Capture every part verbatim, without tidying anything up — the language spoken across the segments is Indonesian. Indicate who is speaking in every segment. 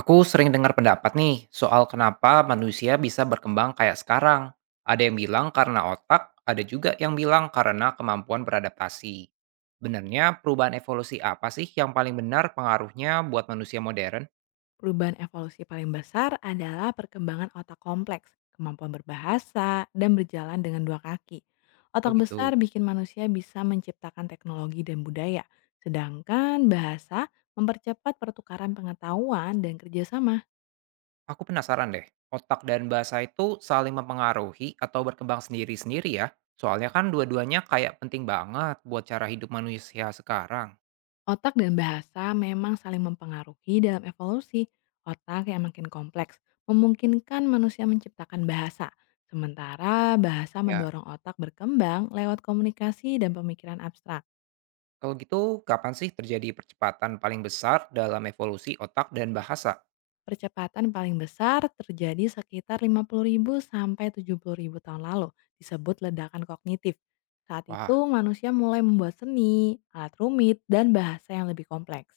Speaker 1: Aku sering dengar pendapat nih soal kenapa manusia bisa berkembang kayak sekarang. Ada yang bilang karena otak, ada juga yang bilang karena kemampuan beradaptasi. Benarnya perubahan evolusi apa sih yang paling benar pengaruhnya buat manusia modern?
Speaker 2: Perubahan evolusi paling besar adalah perkembangan otak kompleks, kemampuan berbahasa, dan berjalan dengan dua kaki.
Speaker 1: Oh
Speaker 2: Otak besar
Speaker 1: gitu.
Speaker 2: bikin manusia bisa menciptakan teknologi dan budaya, sedangkan bahasa mempercepat pertukaran pengetahuan dan kerjasama.
Speaker 1: Aku penasaran deh, otak dan bahasa itu saling mempengaruhi atau berkembang sendiri-sendiri ya? Soalnya kan dua-duanya kayak penting banget buat cara hidup manusia sekarang.
Speaker 2: Otak dan bahasa memang saling mempengaruhi dalam evolusi. Otak yang makin kompleks memungkinkan manusia menciptakan bahasa, sementara bahasa
Speaker 1: Ya.
Speaker 2: mendorong otak berkembang lewat komunikasi dan pemikiran abstrak.
Speaker 1: Kalau gitu, kapan sih terjadi percepatan paling besar dalam evolusi otak dan bahasa?
Speaker 2: Percepatan paling besar terjadi sekitar lima puluh ribu sampai tujuh puluh ribu tahun lalu, disebut ledakan kognitif. Saat
Speaker 1: Wah,
Speaker 2: itu manusia mulai membuat seni, alat rumit, dan bahasa yang lebih kompleks.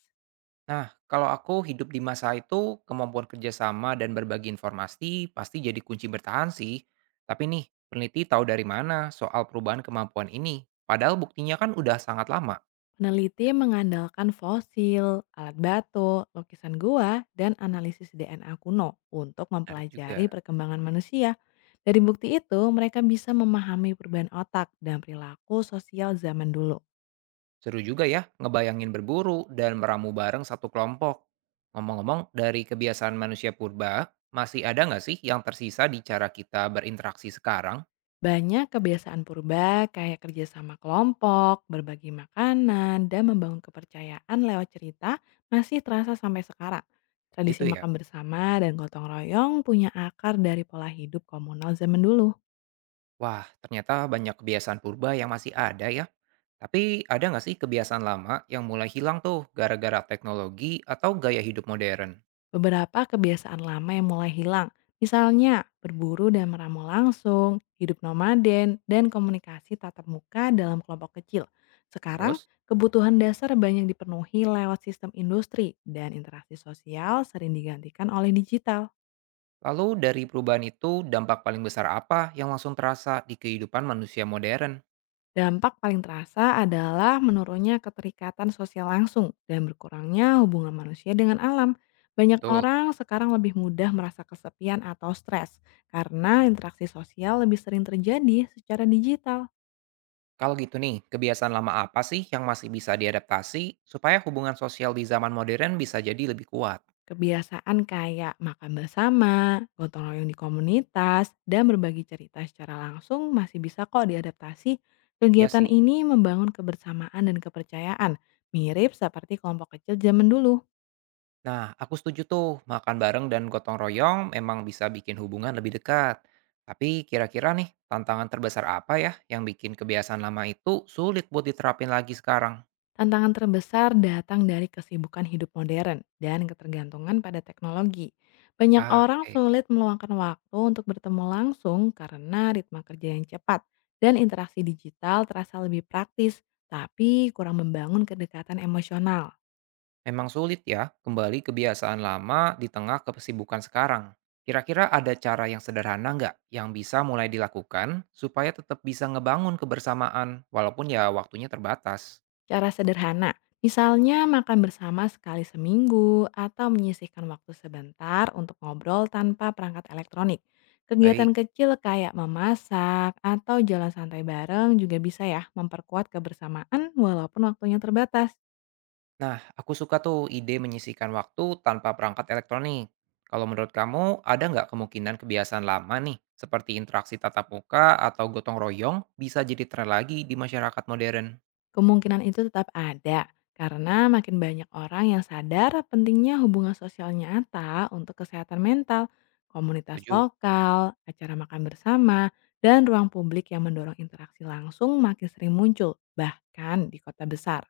Speaker 1: nah kalau aku hidup di masa itu, kemampuan kerjasama dan berbagi informasi pasti jadi kunci bertahan sih. Tapi nih, peneliti tahu dari mana soal perubahan kemampuan ini? Padahal buktinya kan udah sangat lama.
Speaker 2: Peneliti mengandalkan fosil, alat batu, lukisan gua, dan analisis D N A kuno untuk
Speaker 1: Menarik
Speaker 2: mempelajari
Speaker 1: juga.
Speaker 2: perkembangan manusia. Dari bukti itu, mereka bisa memahami perubahan otak dan perilaku sosial zaman dulu.
Speaker 1: Seru juga ya, ngebayangin berburu dan meramu bareng satu kelompok. Ngomong-ngomong, dari kebiasaan manusia purba, masih ada nggak sih yang tersisa di cara kita berinteraksi sekarang?
Speaker 2: Banyak kebiasaan purba kayak kerja sama kelompok, berbagi makanan, dan membangun kepercayaan lewat cerita masih terasa sampai sekarang. Tradisi
Speaker 1: Gitu ya.
Speaker 2: makan bersama dan gotong royong punya akar dari pola hidup komunal zaman dulu.
Speaker 1: Wah, ternyata banyak kebiasaan purba yang masih ada ya. Tapi ada nggak sih kebiasaan lama yang mulai hilang tuh gara-gara teknologi atau gaya hidup modern?
Speaker 2: Beberapa kebiasaan lama yang mulai hilang, misalnya berburu dan meramu langsung, hidup nomaden, dan komunikasi tatap muka dalam kelompok kecil. Sekarang,
Speaker 1: Terus,
Speaker 2: kebutuhan dasar banyak dipenuhi lewat sistem industri dan interaksi sosial sering digantikan oleh digital.
Speaker 1: lalu dari perubahan itu dampak paling besar apa yang langsung terasa di kehidupan manusia modern?
Speaker 2: Dampak paling terasa adalah menurunnya keterikatan sosial langsung dan berkurangnya hubungan manusia dengan alam. Banyak
Speaker 1: Betul.
Speaker 2: orang sekarang lebih mudah merasa kesepian atau stres karena interaksi sosial lebih sering terjadi secara digital.
Speaker 1: Kalau gitu nih, kebiasaan lama apa sih yang masih bisa diadaptasi supaya hubungan sosial di zaman modern bisa jadi lebih kuat?
Speaker 2: Kebiasaan kayak makan bersama, gotong royong di komunitas, dan berbagi cerita secara langsung masih bisa kok diadaptasi.
Speaker 1: Ya
Speaker 2: Kegiatan
Speaker 1: sih.
Speaker 2: ini membangun kebersamaan dan kepercayaan, mirip seperti kelompok kecil zaman dulu.
Speaker 1: Nah, aku setuju tuh, makan bareng dan gotong royong memang bisa bikin hubungan lebih dekat. Tapi kira-kira nih, tantangan terbesar apa ya yang bikin kebiasaan lama itu sulit buat diterapin lagi sekarang?
Speaker 2: Tantangan terbesar datang dari kesibukan hidup modern dan ketergantungan pada teknologi. Banyak
Speaker 1: Ah,
Speaker 2: orang
Speaker 1: oke.
Speaker 2: sulit meluangkan waktu untuk bertemu langsung karena ritme kerja yang cepat dan interaksi digital terasa lebih praktis, tapi kurang membangun kedekatan emosional.
Speaker 1: Memang sulit ya, kembali kebiasaan lama di tengah kesibukan sekarang. Kira-kira ada cara yang sederhana nggak yang bisa mulai dilakukan supaya tetap bisa ngebangun kebersamaan walaupun ya waktunya terbatas?
Speaker 2: Cara sederhana, misalnya makan bersama sekali seminggu atau menyisihkan waktu sebentar untuk ngobrol tanpa perangkat elektronik. Kegiatan
Speaker 1: Baik.
Speaker 2: kecil kayak memasak atau jalan santai bareng juga bisa ya memperkuat kebersamaan walaupun waktunya terbatas.
Speaker 1: Nah, aku suka tuh ide menyisihkan waktu tanpa perangkat elektronik. Kalau menurut kamu, ada nggak kemungkinan kebiasaan lama nih, seperti interaksi tatap muka atau gotong royong, bisa jadi tren lagi di masyarakat modern?
Speaker 2: Kemungkinan itu tetap ada, karena makin banyak orang yang sadar pentingnya hubungan sosial nyata untuk kesehatan mental, komunitas
Speaker 1: Setuju.
Speaker 2: lokal, acara makan bersama, dan ruang publik yang mendorong interaksi langsung makin sering muncul, bahkan di kota besar.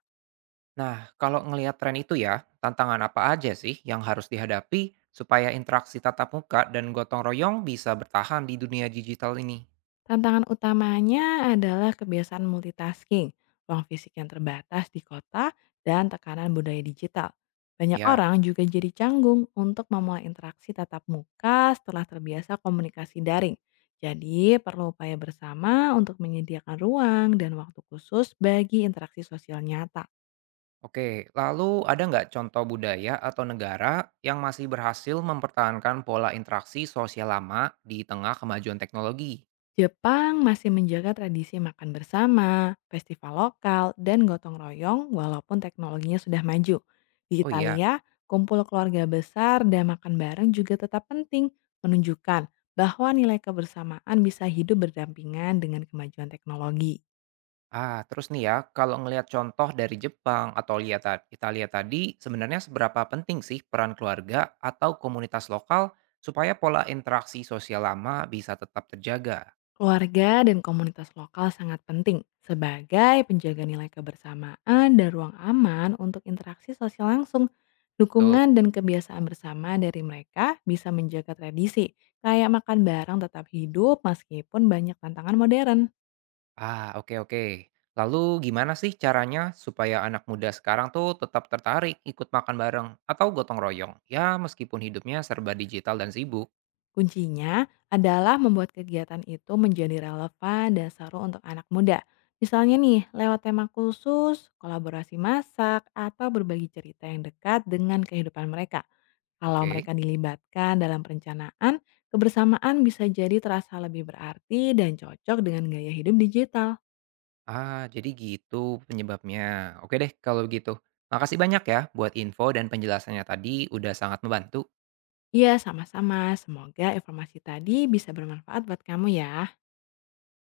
Speaker 1: Nah, kalau ngelihat tren itu ya, tantangan apa aja sih yang harus dihadapi supaya interaksi tatap muka dan gotong royong bisa bertahan di dunia digital ini?
Speaker 2: Tantangan utamanya adalah kebiasaan multitasking, ruang fisik yang terbatas di kota, dan tekanan budaya digital. Banyak
Speaker 1: Ya.
Speaker 2: orang juga jadi canggung untuk memulai interaksi tatap muka setelah terbiasa komunikasi daring. Jadi, perlu upaya bersama untuk menyediakan ruang dan waktu khusus bagi interaksi sosial nyata.
Speaker 1: Oke, lalu ada nggak contoh budaya atau negara yang masih berhasil mempertahankan pola interaksi sosial lama di tengah kemajuan teknologi?
Speaker 2: Jepang masih menjaga tradisi makan bersama, festival lokal, dan gotong royong walaupun teknologinya sudah maju. Di
Speaker 1: Oh iya,
Speaker 2: Italia, kumpul keluarga besar dan makan bareng juga tetap penting, menunjukkan bahwa nilai kebersamaan bisa hidup berdampingan dengan kemajuan teknologi.
Speaker 1: ah terus nih ya, kalau ngelihat contoh dari Jepang atau lihat ta- Italia tadi, sebenarnya seberapa penting sih peran keluarga atau komunitas lokal supaya pola interaksi sosial lama bisa tetap terjaga?
Speaker 2: Keluarga dan komunitas lokal sangat penting sebagai penjaga nilai kebersamaan dan ruang aman untuk interaksi sosial langsung.
Speaker 1: Betul.
Speaker 2: Dukungan dan kebiasaan bersama dari mereka bisa menjaga tradisi, kayak makan bareng tetap hidup meskipun banyak tantangan modern.
Speaker 1: Ah, oke oke. Lalu gimana sih caranya supaya anak muda sekarang tuh tetap tertarik ikut makan bareng atau gotong royong? Ya, meskipun hidupnya serba digital dan sibuk.
Speaker 2: Kuncinya adalah membuat kegiatan itu menjadi relevan dan seru untuk anak muda. Misalnya nih, lewat tema khusus, kolaborasi masak, atau berbagi cerita yang dekat dengan kehidupan mereka. Kalau
Speaker 1: Oke.
Speaker 2: mereka dilibatkan dalam perencanaan, kebersamaan bisa jadi terasa lebih berarti dan cocok dengan gaya hidup digital.
Speaker 1: Ah, jadi gitu penyebabnya. Oke deh kalau gitu. Makasih banyak ya buat info dan penjelasannya tadi udah sangat membantu.
Speaker 2: Iya, sama-sama. Semoga informasi tadi bisa bermanfaat buat kamu ya.